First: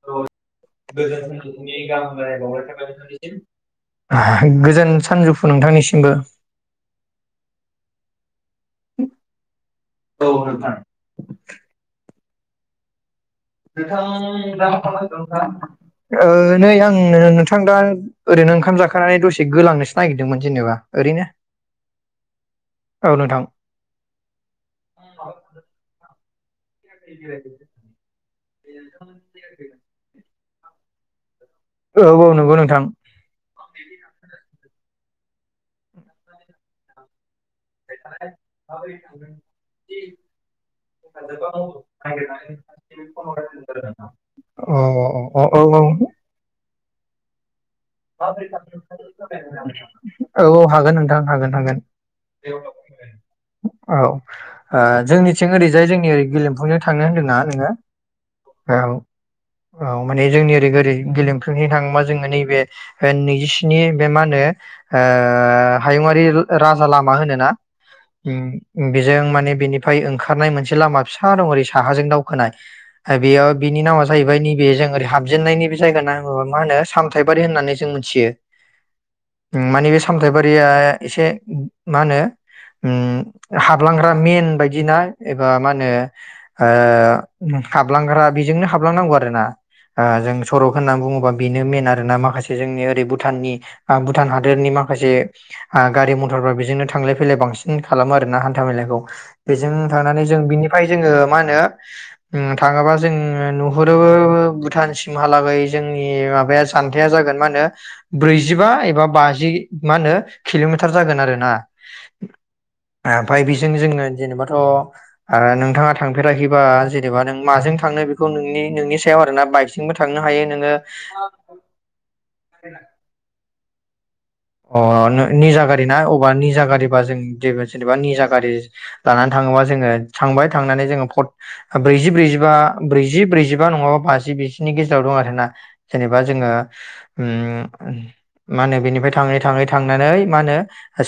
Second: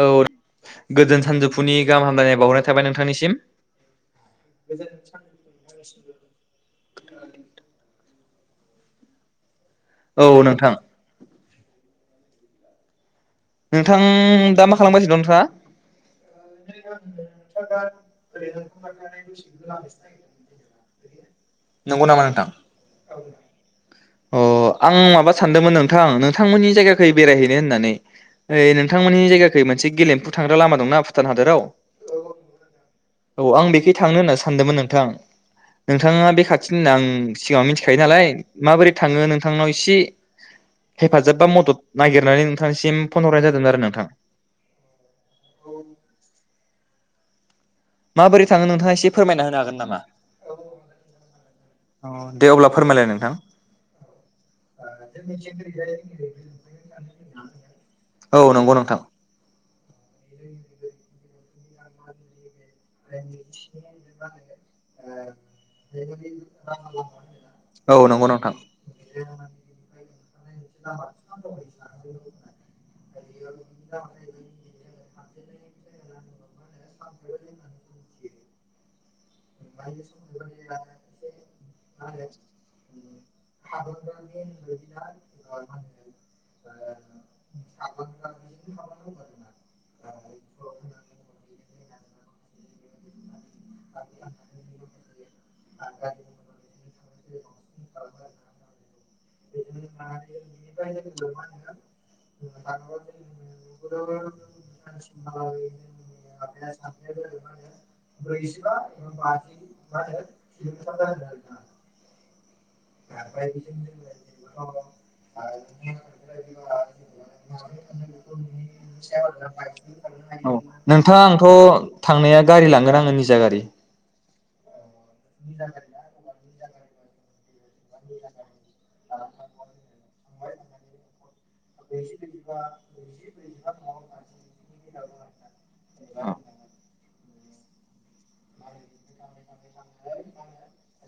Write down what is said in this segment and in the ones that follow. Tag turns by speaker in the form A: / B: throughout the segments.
A: औ
B: [unintelligible]
A: गोजोन सानजौफुनि गाहाम हामलायनाय बावहरनाय थाबाय नोंथांनिसिम
B: गोजोन सानजौफु नोंथांनिसिमबो। औ नोंथां नोंथां
A: मा खालामगासिनो दं
B: दा [unintelligible] नै आं नोंथां दा ओरैनो ओंखाम जाखानानै दसे गोलांनोसो नागिरदोंमोन जेनेबा ओरैनो।
A: नोंथाङा
B: औ नोंथां।
A: अ आं माबा सानदोंमोन नोंथां नोंथांमोन बै बेरायहैनो होननानै नोंथांमोननि जायगाखौै मोनसे गेलेमफु थांग्रा लामा दंना भुटान हादराव।
B: औ औ नंगौ नोंथां।
A: औ आं बेखै थांनो होनना सानदोंमोन नोंथां नोंथाङा बे खाथिनिनो आं सिगाङाव मिथिखायो नालाय माबोरै थाङो नोंथांनाव एसे हेफाजाब बा मदद नागिरनानै नोंथांनिसिम फन हरनाय जादोंमोन आरो नोंथां
B: [unintelligible] औ
A: माबोरै थाङो नोंथाङा एसे फोरमायना होनो हागोन नामा
B: औ हागोन नोंथां हागोन हागोन
A: अ दे अब्ला फोरमायलाय नोंथां
B: औ जोंनिथिं ओरैजाय जोंनि ओरै गेलेमफुजों थांनो होनदोंना
A: औ नंगौ
B: नोङो
A: नोंथां
B: औ। औ माने जोंनि ओरै ओरै गेलेमफनो थाङोबा जोङो नैबे नैजिस्नि बे मा होनो ओ हायुंआारि राजा लामा होनोना
A: औ नंगौ नोंथां।
B: बेजों माने बेनिफ्राय ओंखारनाय मोनसे लामा फिसा दं ओरै साहाजों दावखोनाय बेयाव बिनि नामा जाहैबाय नैबे जों ओरै हाब जेननायनि बे जायगा मा होनो सामथाय होननानै जों मोनथियो। मानि बे सामथायबारिया एसे मा होनो ओम हाबलांग्रा मेन बायदिना एबा मा होनो ओ हाबलांग्रा बेजोंनो हाबलांनांगौ आरो ना आ जों सरक होननानै बुङोबा बेनो मेन [unintelligible] माखासे जोंनि ओरै भुटाननि आ भुटान हादोरनि माखासे ओ गारि मथरफ्रा बेजोंनो थांलाय फैलाय बांसिन खालामो आरोना हान्था मेलाायखौ बेजों थांनानै जों बिनिफ्राय जोङो मा होनो ओम थाङोबा जों नुहरोबो भुटानसिमहालागै जोंनि माबाया जानथाया जागोन मा होनो ब्रैजिबा बा बाजि मा होनो किल'मिटार जागोन आरोना। ओमफ्राय बेजों जोङो जेनेबाथ' ओ नोंथाङा थांफेराखैबा जेनेबा नों माजों थांनो बेखौ नोंनि नोंनि सायाव आर ना बाइकजोंबो थांनो हायो
A: औ
B: नोङो।
A: नोंथाङा आंथ' थांनाया गारि लांगोन आङो निजा गारि।
B: अ निजा गारि ना अब्ला निजा गारि जों जे जेनेबा निजा गारि लानानै थाङोबा जोङो थांबाय थांनानै जोङो पत ब्रैजि ब्रैजिबा ब्रैजि ब्रैजिबा नङाबा बाजि बिसिनि गेजेराव दं आरोना जेनेबा
A: औ
B: जोङो ओम मा होनो बेनिफ्राय थाङै थाङै थांनानै मा होनो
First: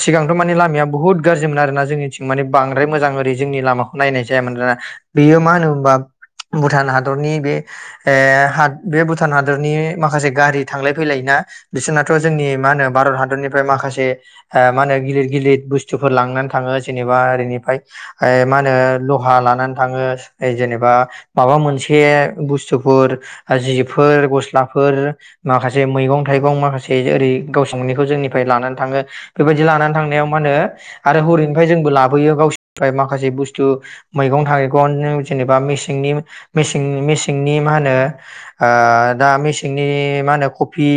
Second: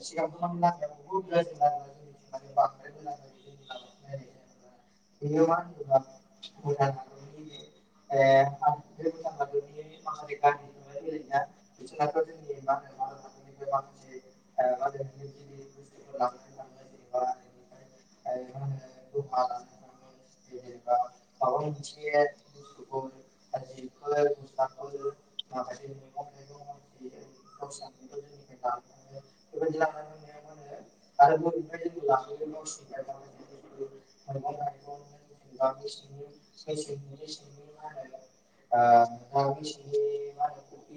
B: सिगांथ' माने लामाया बुहुत गाज्रिमोन आरोना जोंनिथिं माने बांद्राय मोजां ओरै जोंनि लामाखौ नायनाय जायामोन आरोना बेयो मा होनो हबा भुटान हादरनि बे हे बे भुटान हादरनि माखासे गारि थांलाय फैलायोना बिसोरनाथ' जोंनि मा होनो ओमफ्राय माखासे ओ मा होनो गिदिर गिदिर बुस्थुफोर लांनानै थाङो जेनेबा ओरैनिफ्राय ओ मा होनो लहा लानानै थाङो जेनेबा माबा मोनसे बुस्थुफोर जिफोर गस्लाफोर माखासे मैगं थाइगं माखासे ओरै गाव संनिखौ जोंनिफ्राय लानानै थाङो बेबायदि लानानै थांनायाव मा होनो आरो हरैनिफ्राय जोंबो लाबोयो गावोरनिफ्राय माखासे बुस्थु मैगं थाइगं जेनेबा मेसेंनि मेसें-मेसेंनि मा होनो ओ दा मेसेंनि मा होनो खफि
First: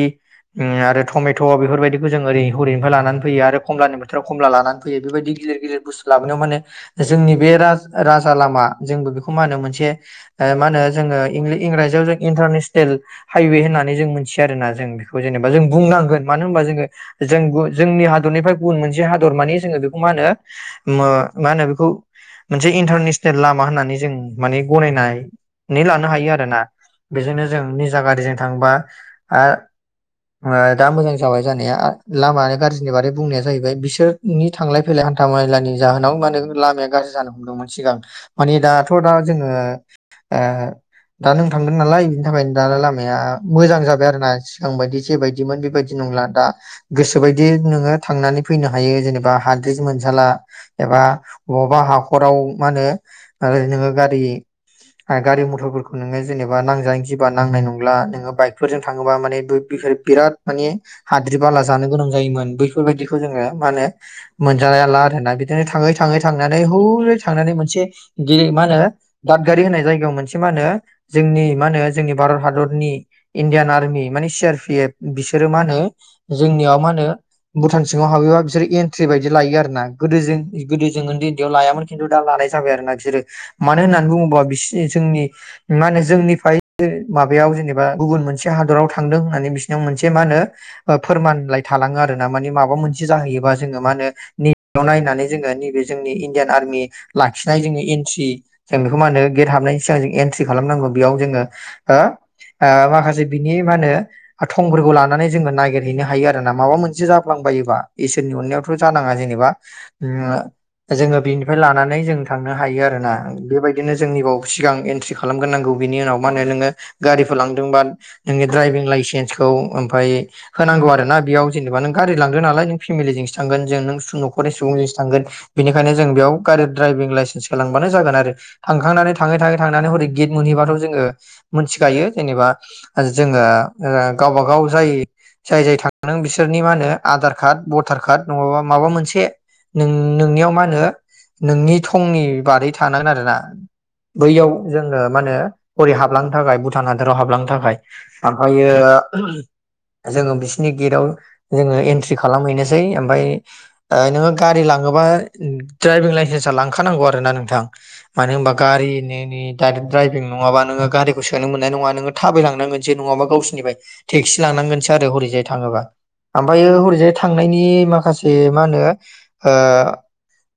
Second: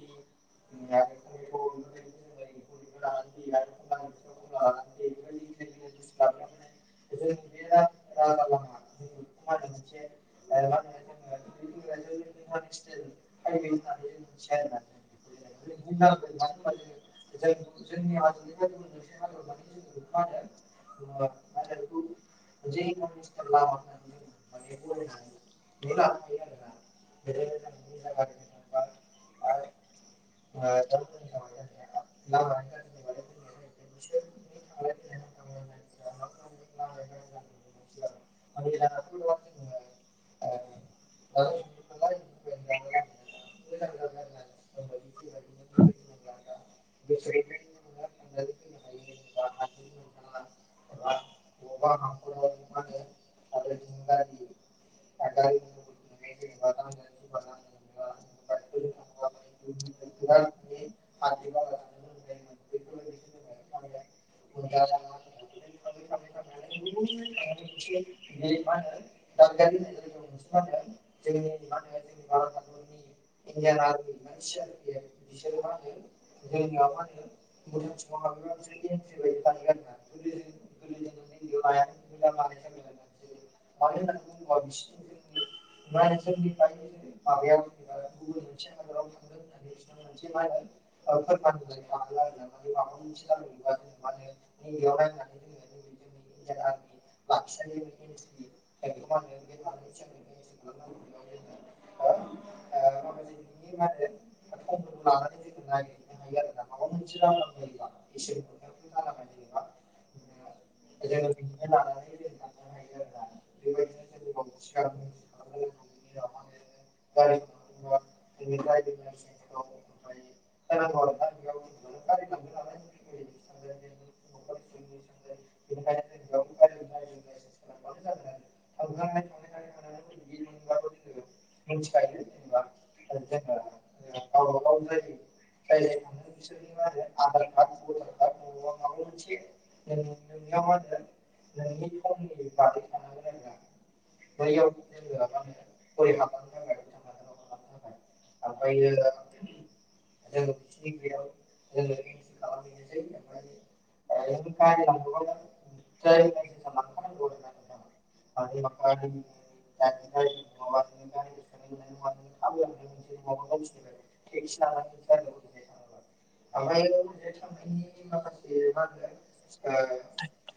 B: ओम आरो थमे बेफोरबायदिखौ हरैनिफ्राय लानानै फैयो आरो खमलानि बोथोराव खमला लानानै फैयो बेबायदि गिदिर गिदिर बुस्थु लाबोनायाव माने जोंनि बे राज-राजा लामा जोंबो बेखौ मा होनो मोनसे ओ मा होनो जोङो इंलि-इंराजियाव जों इन्टारनेसनेल हाइवे होननानै जों मोनथियो आरोना जों बेखौ जेनेबा जों बुंनांगोन। मानो होनबा जोङो जों जोंनि हादरनिफ्राय गुबुन मोनसे हादर मानि जोङो बेखौ मा होनो मा होनो बेखौ मोनसे इन्टारनेसनेल लामा होननानै जों माने गनायनानै लानो हायो आरो ना बेजोंनो जों निजा गारिजों थांबा आ आ दा मोजां। जाबाय जानाया लामा गाज्रिनि बागै बुंनाया जाहैबाय बिसोरनि थांलाय फैलाय हान्था मेलानि जाहोनाव माहोनो लामाया गाज्रि जानो हमदोंमोन सिगां मानि दाथ' दा जोङो ओ दा नों थांगोन नालाय बिनि थाखायनो दा लामाया मोजां जाबाय आरोना सिगां बायदि जेबायदिमोन बेबायदि नंला दा। गोसो बायदि नोङो थांनानै फैनो हायो जेनेबा हाद्रि मोनजाला एबा बबा हाख'राव मा होनो नोङो गारि गारि मथरफोरखौ नोङो जेनेबा नांजानो जिबा नांनाय नंला नोङो बाइकफोरजों थाङोबा माने बिफ-बिराद [unintelligible] हाद्रि बाला जानो गोनां जायोमोन बैफोरबायदिखौ जोङो मा होनो मोनजाला आरोना बिदिनो थाङै थाङै थांनानै हौरै थांनानै मोनसे गिद मा होनो दादगारि होननाय जायगायाव मोनसे मा होनो जोंनि मा होनो जोंनि भारत हादरनि इण्डियान आर्मि माने सि आर पि एफ बिसोरो मा होनो जोंनियाव मा होनो भुटान सिङाव हाबैबा बिसोरो एन्ट्रि बायदि लायो आरो ना गोदो जों गोदो जों ओन्दै ओन्दैयाव लायामोन खिन्थु दा लानाय जाबाय आरो ना बिसोरो मानो होननानै बुङोबा बिसोर जोंनि मा होनो जोंनिफ्राय माबायाव जेनेबा गुबुन मोनसे हादराव थांदों होननानै बिस मोनसे माहोनो फोरमानलाइ थालाङो आरो ना मानि माबा मोनसे जाहैयोबा जोङो मा होनो नैबेयाव नायनानै जोङो नैबे जोंनि इण्डियान आर्मि लाखिनाय जोंनि एनथि जों बेखौ मा होनो गेट हाबनायनि सिगां जों एन्ट्रि खालामनांगौ बेयाव जोङो ओ ओ माखासे बिनि मा होनो थंफोरखौ लानानै जोङो हैनो हायो आरोना माबा मोनसे जाफ्लांबायोबा इसोरनि अन्नायावथ जानाङा जेनबा उम ओ जोङो बेनिफ्राय लानानै जों थांनो हायो आरोना। बेबादिनो जोंनि बाव सिगां एनथ्रि खालामग्रोनांगौ बेनि उनाव माहोनो बेनि उनाव नोङो गारिफोर लांदोंबा नोंनि ड्रायभिं लायसेन खौ ओमफाय होनांगौ आरो ना बेयाव जेनेबा नों गारि लांदो नालाय नों फेमिलिजोंसो थांगोन जों नों नख'रनि सुबुंजोंसो थांगोन बेनिखायनो जों बेयाव गारि ड्राइभिं लाइसेन्सखो लांबानो जागोन आरो थांखांनानै थाङै थाङै थांनानै हरै गेट मोनहैबाथ जोङो मोनथिखायो जेनेबा जोङो ओ गावबा गाव जायो। नों बिसोरनि मा होनो आधार कार्ड भटार कार्ड नङाबा माबा मोनसे नों नोंनियाव मा होनो नोंनि थंनि बादै थानांगोन आरोना बैयाव जोङो मा होनो हरै हाबलांनो थाखाय भुटान हादोराव हाबलांनो थाखाय आमफायो [unintelligible] नि गेटाव जोङो एन्ट्रि खालामहैनोसै ओमफाय ओ नोङो गारि लाङोबा द्राइभिं लाइसेन्सा लांखानांगौ आरो ना नोंथां। मानो होनबा गारिनि नि दाइरेक्ट द्राइभिं नङाबा नोङो गारिखौ सोनो मोननाय नङा नोङो थाबायलांनांगोनसै नङाबा गावसिनि फाय सि लानांगोन सो आरो थाङोबा आमफायो हरै जाय थांनायनि माखासे मा होनो ओ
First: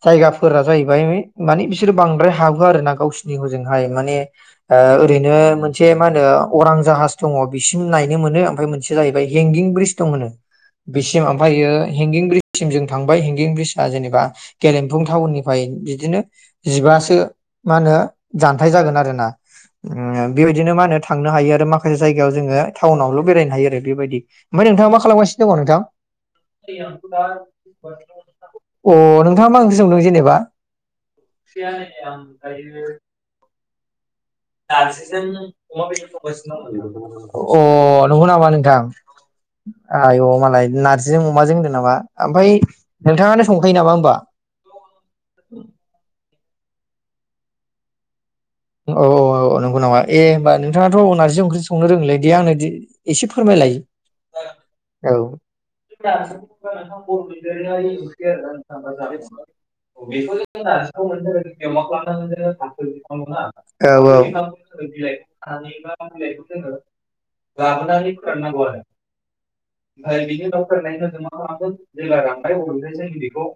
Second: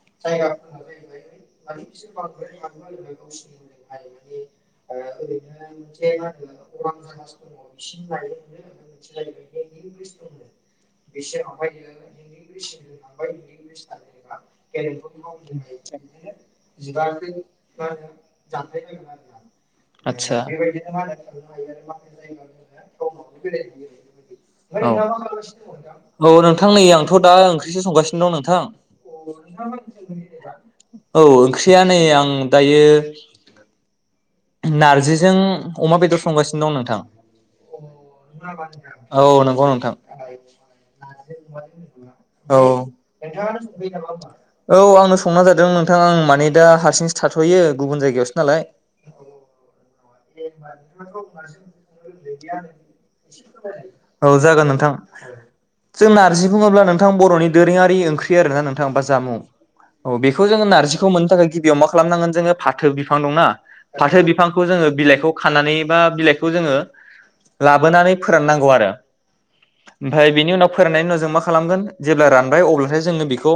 B: जायगाफोरा जाहैबाय माने बिसोर बांद्राय हाबो आरोना गावसिनि हजोंहाय माने ओ ओरैनो मोनसे मा होनो अरां जाहास दङ बिसिम लाय बे मोनो आमफाय मोनसेया जाहैबाय हें गिं ब्रिज दं होनो बिसिम ओमफ्रायो हेंगिं ब्रिज सिम जों थांबाय हेंगिं ब्रिजआ जेनेबा गेरेमफुन टाउननिफाय बिदिनो जिबासो मा होनो जान्थाइ जागोन आरो ना। उम
A: आदसा
B: बे बायदिनो मा होनो थांनो हायो आरो माखासे जायगायाव जोङो बावल बेरायनो हायो आरो बेबायदि
A: ओरैनो मा खालामगासिनो दं नोंथां? औ नोंथां नै आंथ दा ओंख्रिसो संगासिनो दं नोंथां।
B: अ नोंथाङा मा ओंख्रि संदों जेनेबा
A: औ ओंख्रिया नै आं दायो
B: नारजिजों अमा बेदर संगासिनो दं नोंथां। अ नंगौ नामा नोंथां।
A: औ नंगौ नोंथां
B: आय' मालाय नार्जिजों अमाजों होनदों नामा ओमफ्राय
A: औ
B: नोंथाङानो संखायो नामा होमबा
A: औ आंनो संना जादों नोंथां आं माने दा हारसिं थाथयो गुबुन जायगायावसो नालाय
B: औ औ औ नंगौ नामा ए होमबा नोंथाङाथ नारजि ओंख्रि संनो रोङोलै दे आंनो दि एसे फोरमायलाय
A: औ जागोन नोंथां
B: औ
A: जों नारजि बुङोब्ला नोंथां बर'नि दोरोङारि ओंख्रि आरोना नोंथां बा जामुं औ बेखौ जोङो नारजिखौ मोननो थाखाय गिबियाव मा खालामनांगोन जोङो फाथो बिफां दं ना फाथो
B: औ
A: बिफांखौ जोङो बिलाइखौ खानानै बा बिलाइखौ जोङो लाबोनानै फोराननांगौ आरो ओमफाय बेनि उनाव फोराननायनि उनाव जों मा खालामगोन जेब्ला रानबाय अब्लाथाय जोङो बेखौ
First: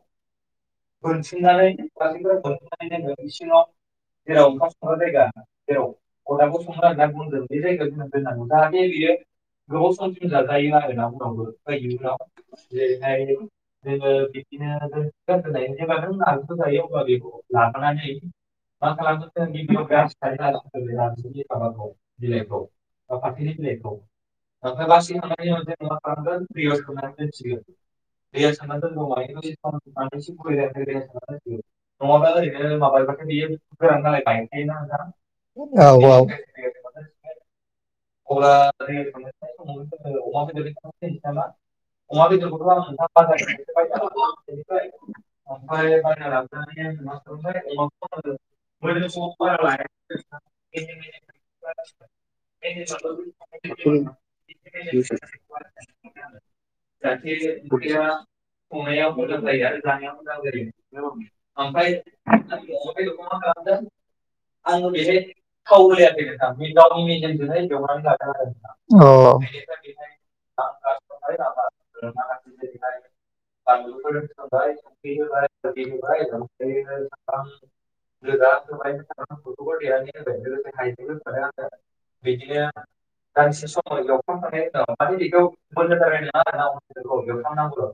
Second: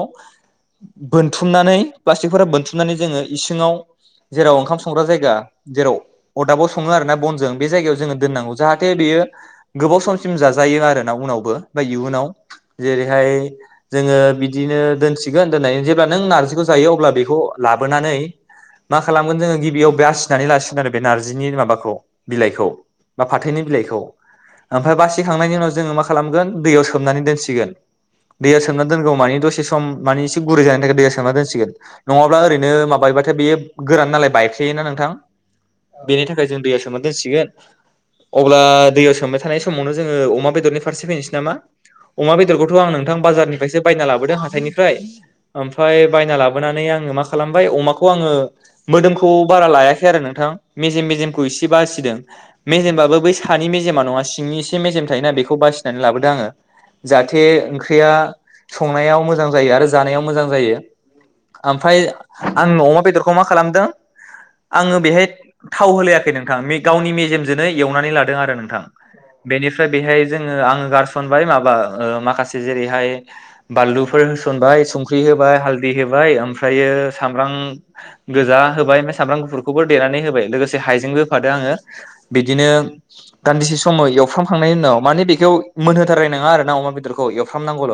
A: बोनथुमनानै प्लास्टिकफोरा बोनथुमनानै जोङो इसिङाव जेराव ओंखाम संग्रा जायगा जेराव अरदाबाव‌ सङो आरोना फनजों बे जायगायाव जोङो दोननांगौ जाहाथे बियो गोबाव सम सिम जा जायो आरो ना उनावबो फाय इउनाव जेरैहाय जोङो बिदिनो दोनसिगोन दोनाय जेब्ला नों नारिखौ जायो अब्ला बेखौ लाबोनानै मा खालामगोन जोङो गिबियाव बासिनानै लासिगोन आरो बे नारजिनि माबाखौ बिलाइखौ बा
B: [unintelligible]
A: खांनायनि उनाव जों मा खालामगोन दैयाव सोमनानै दोनसिगोन दैयाव सोमना दोनगौ मानि दसे सम मानि इसे गुरै जानायनि थाखाय दैयाव सोमना दोनसिगोन नङाब्ला ओरैनो माबायोबाथाय बेयो गोरान नालाय थोयोना नोंथां
B: औ
A: बेनि थाखाय जों दैया सोमना दोनसिगोन। अब्ला दैयाव सोमबाय थानाय समावनो जोङो अमा बेदरनि फारसे फैनोसै नामा अमा बेदरखौथ आं नोंथां बाजारनिफ्रायसो बायना लाबोदों हाथाइनिफ्राय ओमफ्राय बायना लाबोनानै आङो मा खालामबाय अमाखौ आङो मोदोमखौ बारा लायाखै आरो नोंथां मेजेम मेजेमखौ इसे बासिदों। मेजेमबाबो बै सानि मेजेमा नङा सिंनि एसे मेजेम थायोना बेखौ बासिनानै लाबोदों आङो जाहाथे ओंख्रिया संनायाव मोजां जायो आरो जानायाव मोजां जायो ओमफ्राय आं अमा बेदरखौ मा खालामदों आङो बेहाय थाव होलाययाखै नोंथां गावनि मेजेम
B: अ।
A: बेनिफ्राय बेहाय जोङो आङो गारसनबाय माबा माखासे जेरैहाय बानलुफोर होसनबाय संख्रि होबाय हालदि होबाय ओमफ्रायो सामब्राम गोजा होबाय ओमफ्राय सामब्राम गुफुरखौबो देनानै होबाय लोगोसे हाइजेंबो होफादों आङो। बिदिनो दान्दिसे समाव एव एवफ्रामखांनायनि उनाव माने बेखौ मोनहोथारनाय नङा आरोना अमा बेदरखौ एवफ्रामनांगौल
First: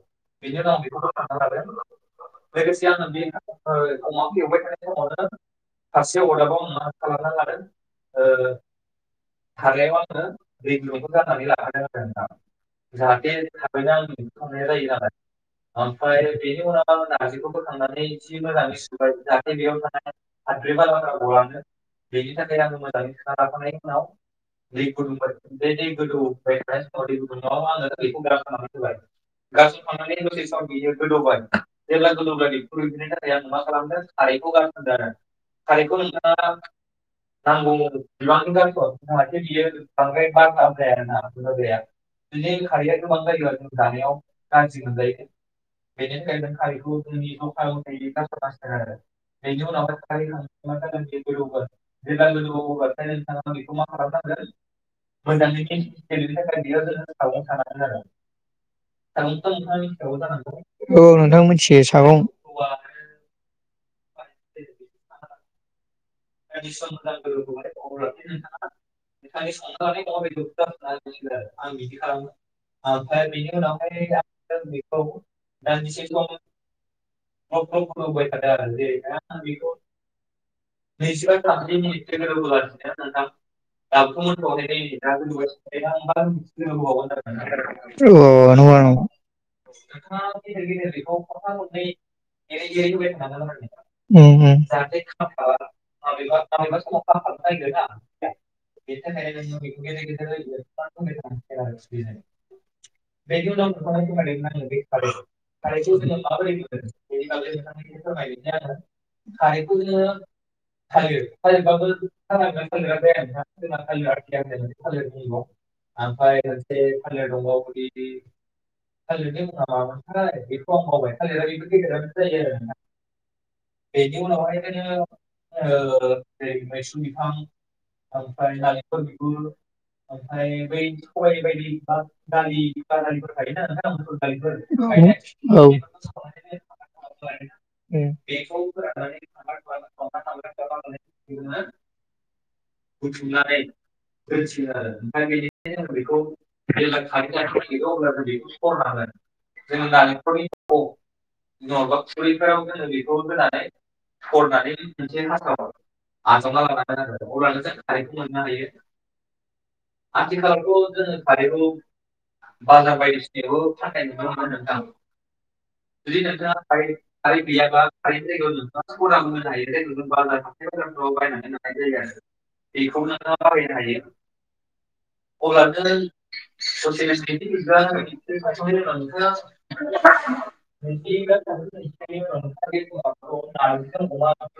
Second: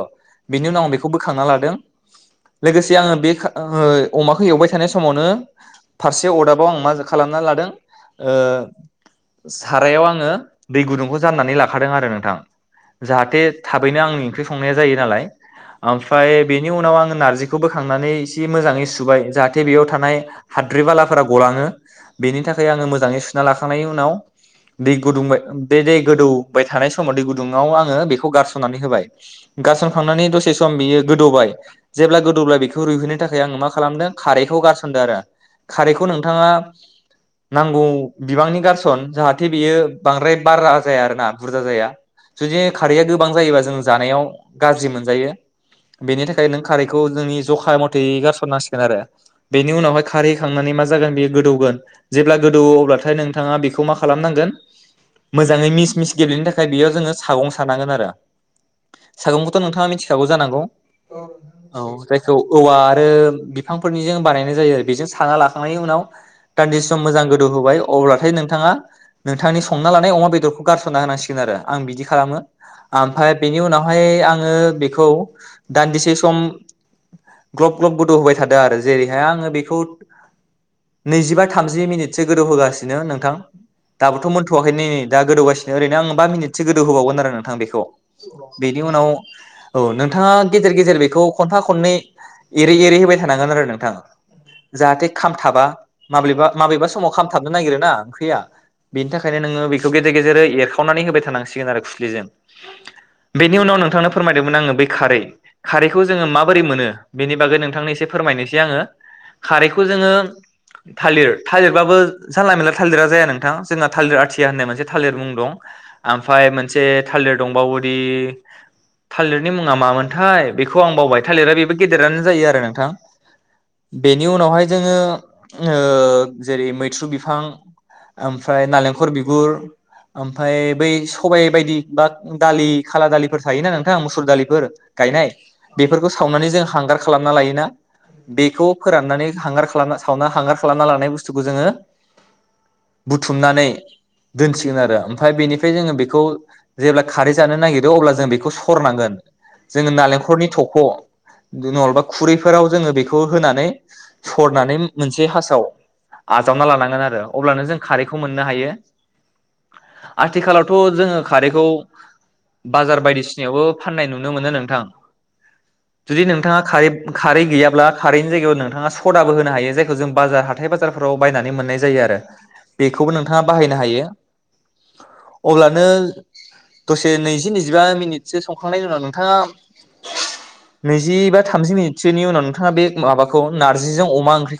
A: बिनि उनाव आं बेखौ बोखांना लादों लोगोसे आङो बे ओ अमाखौ एवबाय थानाय समावनो फारसे अरदाबाव आं मा खालामना लादों ओ सारायाव आङो दै गुदुंखौ जाननानै लाखादों आरो नोंथां जाहाथे थाबैनो आंनि ओंख्रि संनाया जायो नालाय ओमफ्राय बेनि उनाव आङो नार्जिखौ बोखांनानै एसे मोजाङै सुबाय जाहाथे बेयाव थानाय हाद्रि बालाफोरा गलाङो बेनि थाखाय आङो मोजाङै सुना लाखांनाय उनाव दै गुदुंबाय बे दै गोदौबाय थानाय समाव दै गुदुङाव आङो बेखौ गारसननानै होबाय गारसनखांनानै दसे सम बियो गोदौबाय जेब्ला गोदौब्ला बेखौ रुइहोनो थाखाय आङो मा खालामदों खारैखौ गारसनदों आरो खारैखौ नोंथाङा नांगौ बिबांनि [unintelligible] जाहाथे बियो बांद्राय बारा जाया आरोना बुरजा जाया जुदि खारैआ गोबां जायोबा जों जानायाव गाज्रि मोनजायो बेनि थाखाय नों खारैखौ जोंनि जखा मथेै गारसनांसिगोन आरो बेनि उनावहाय खारै खांनानै मा जागोन बेयो गोदौगोन जेब्ला गोदौ अब्लाथाय नोंथाङा
B: [unintelligible] बेखौ मा खालामनांगोन मोजाङै
A: मिस मिस गेब्लेनो थाखाय बियो जोङो सागं सानांगोन आरो सागंखौथ नोंथाङा मिथिखागौ जानांगौ
B: अ औ नोंथां
A: औ
B: मिथियो सागं
A: जायखौ औवा आरो बिफां फोरनिजों बानायनाय जायो आरो बेजों साना लाखांनायनि उनाव दान्दिसे सम मोजां गोदौ होबाय अब्लाथाय नोंथाङा नोंथांनि संना लानाय अमा बेद बेदरखौ गारसनना होनांसिगोन आरो आं बिदि खालामो ओमफ्राय बेनि उनावहाय आङो बेखौ दान्दिसे सम ग्लब ग्लब गोदौ होबाय थादों आरो जेरैहाय आङो बेखौ नैजिबा थामजि मिनिटसो गोदौ होगासिनो नोंथां दाबोथ मोनथवाखै नै दा गोदौगासिनो ओरैनो आं बा मिनिटसो गोदौ होबावगोन आरो नोंथां बेखौ
B: अ नंगौ
A: बेनि
B: नामा
A: उनाव औ नोंथाङा गेजेर गेजेर बेखौ खनफा खननै एरै एरै होबाय थानांगोन आरो नोंथां
B: उम उम
A: जाहाथे खामथाबा। माब्लिबा माबेबा समाव खामथाबनो नागिरोना ओंख्रिया बेनि थाखायनो नोङो। बेखौ गेजेर गेजेरै एरखावनानै होबाय थानांसिगोन आरो खुस्लिजों बेनि उनाव नोंथांनो फोरमायदोंमोना आङो बै खारै खारैखौ जोङो माबोरै मोनो बेनि बागै नोंथांनो एसे फोरमायनोसै आङो खारैखौ जोङो थालिर थालिरबाबो जानला मला थालिरा जाया नोंथां जोंना थालिर आथिया या होननाय मोनसे थालिर मुं दं आमफाय मोनसे थालिर दंबावोदि थालिरनि मुङा मामोनथाय बेखौ आं बावबाय थालिरा बेबो गेदेरानो जायोआरो नोंथां बेनि उनावहाय जोङो ओ जेरै मैत्रु बिफां औमफ्राय नालेंख खर बिगुर ओमफ्राय बै सबाय बायदि बा
B: औ उम
A: दालि खाला दालिफोर थायोना नोंथां मुसुर दालिफोर गायनाय बेफोरखौ सावनानै जों हांगार खालामना लायोना बेखौ फोराननानै हांगार खालामना सावना हांगार खालामना लानाय बुस्थुखौ जोङो बुथुमनानै दोनसिगोन आरो ओमफ्राय बेनिफ्राय जोङो बेखौ जेब्ला खारै जानो नागिरो अब्ला जों बेखौ सरनांगोन जोङो नालेंखलनि थख दो नङाब्ला खुरैफोराव जोङो बेखौ होनानै सरनानै मोनसे दे हासाव आजावना लानांगोन आरो अब्लानो जों खारैखौ मोननो हायो आथिखालावथ जोङो खारैखौ बाजार बायदिसिनायावबो फाननाय नुनो मोनो नोंथां जुदि नोंथाङा खरै खारै गैयाब्ला खारैनि जायगायाव नोंथाङा सदाबो होनो हायो जाय जों बाजार हाथाय बाजारफोराव बायनानै मोननाय जायो आरो बेखौबो नोंथाङा बायनो
B: अब्लानो
A: अब्लानो
B: दसे नैजि नैजिबा मिनिटसो संखांनायनि उनाव नोंथाङा नैजि बा थामजि मिनिट सोनि उनाव नोंथाङा बे माबाखौ नार्जिजों अमा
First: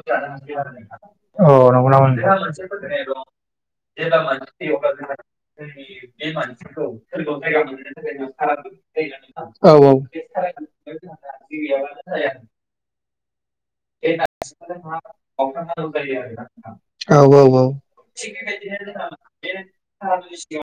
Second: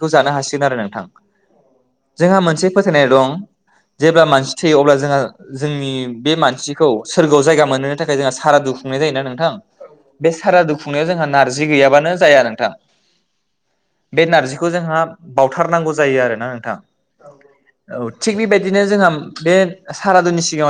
A: जोंहा मोनसे फोथायनाय दं
B: [unintelligible]
A: जेब्ला मानसि थैयो अब्ला जोंहा जोंनि बे मानसिखौ सोरगोआव जायगा मोनहोनो थाखाय जोंहा सारादु खुंनाय जायोना नोंथां
B: औ
A: बे सारादु खुंनायाव जोंहा नारजि गैयाबानो जाया नोंथां बे नार्जिखौ जोंहा बावथारनांगौ जायो आरोना
B: [unintelligible]
A: बिदिनो जोंहा बे सारादुनि सिगाङाव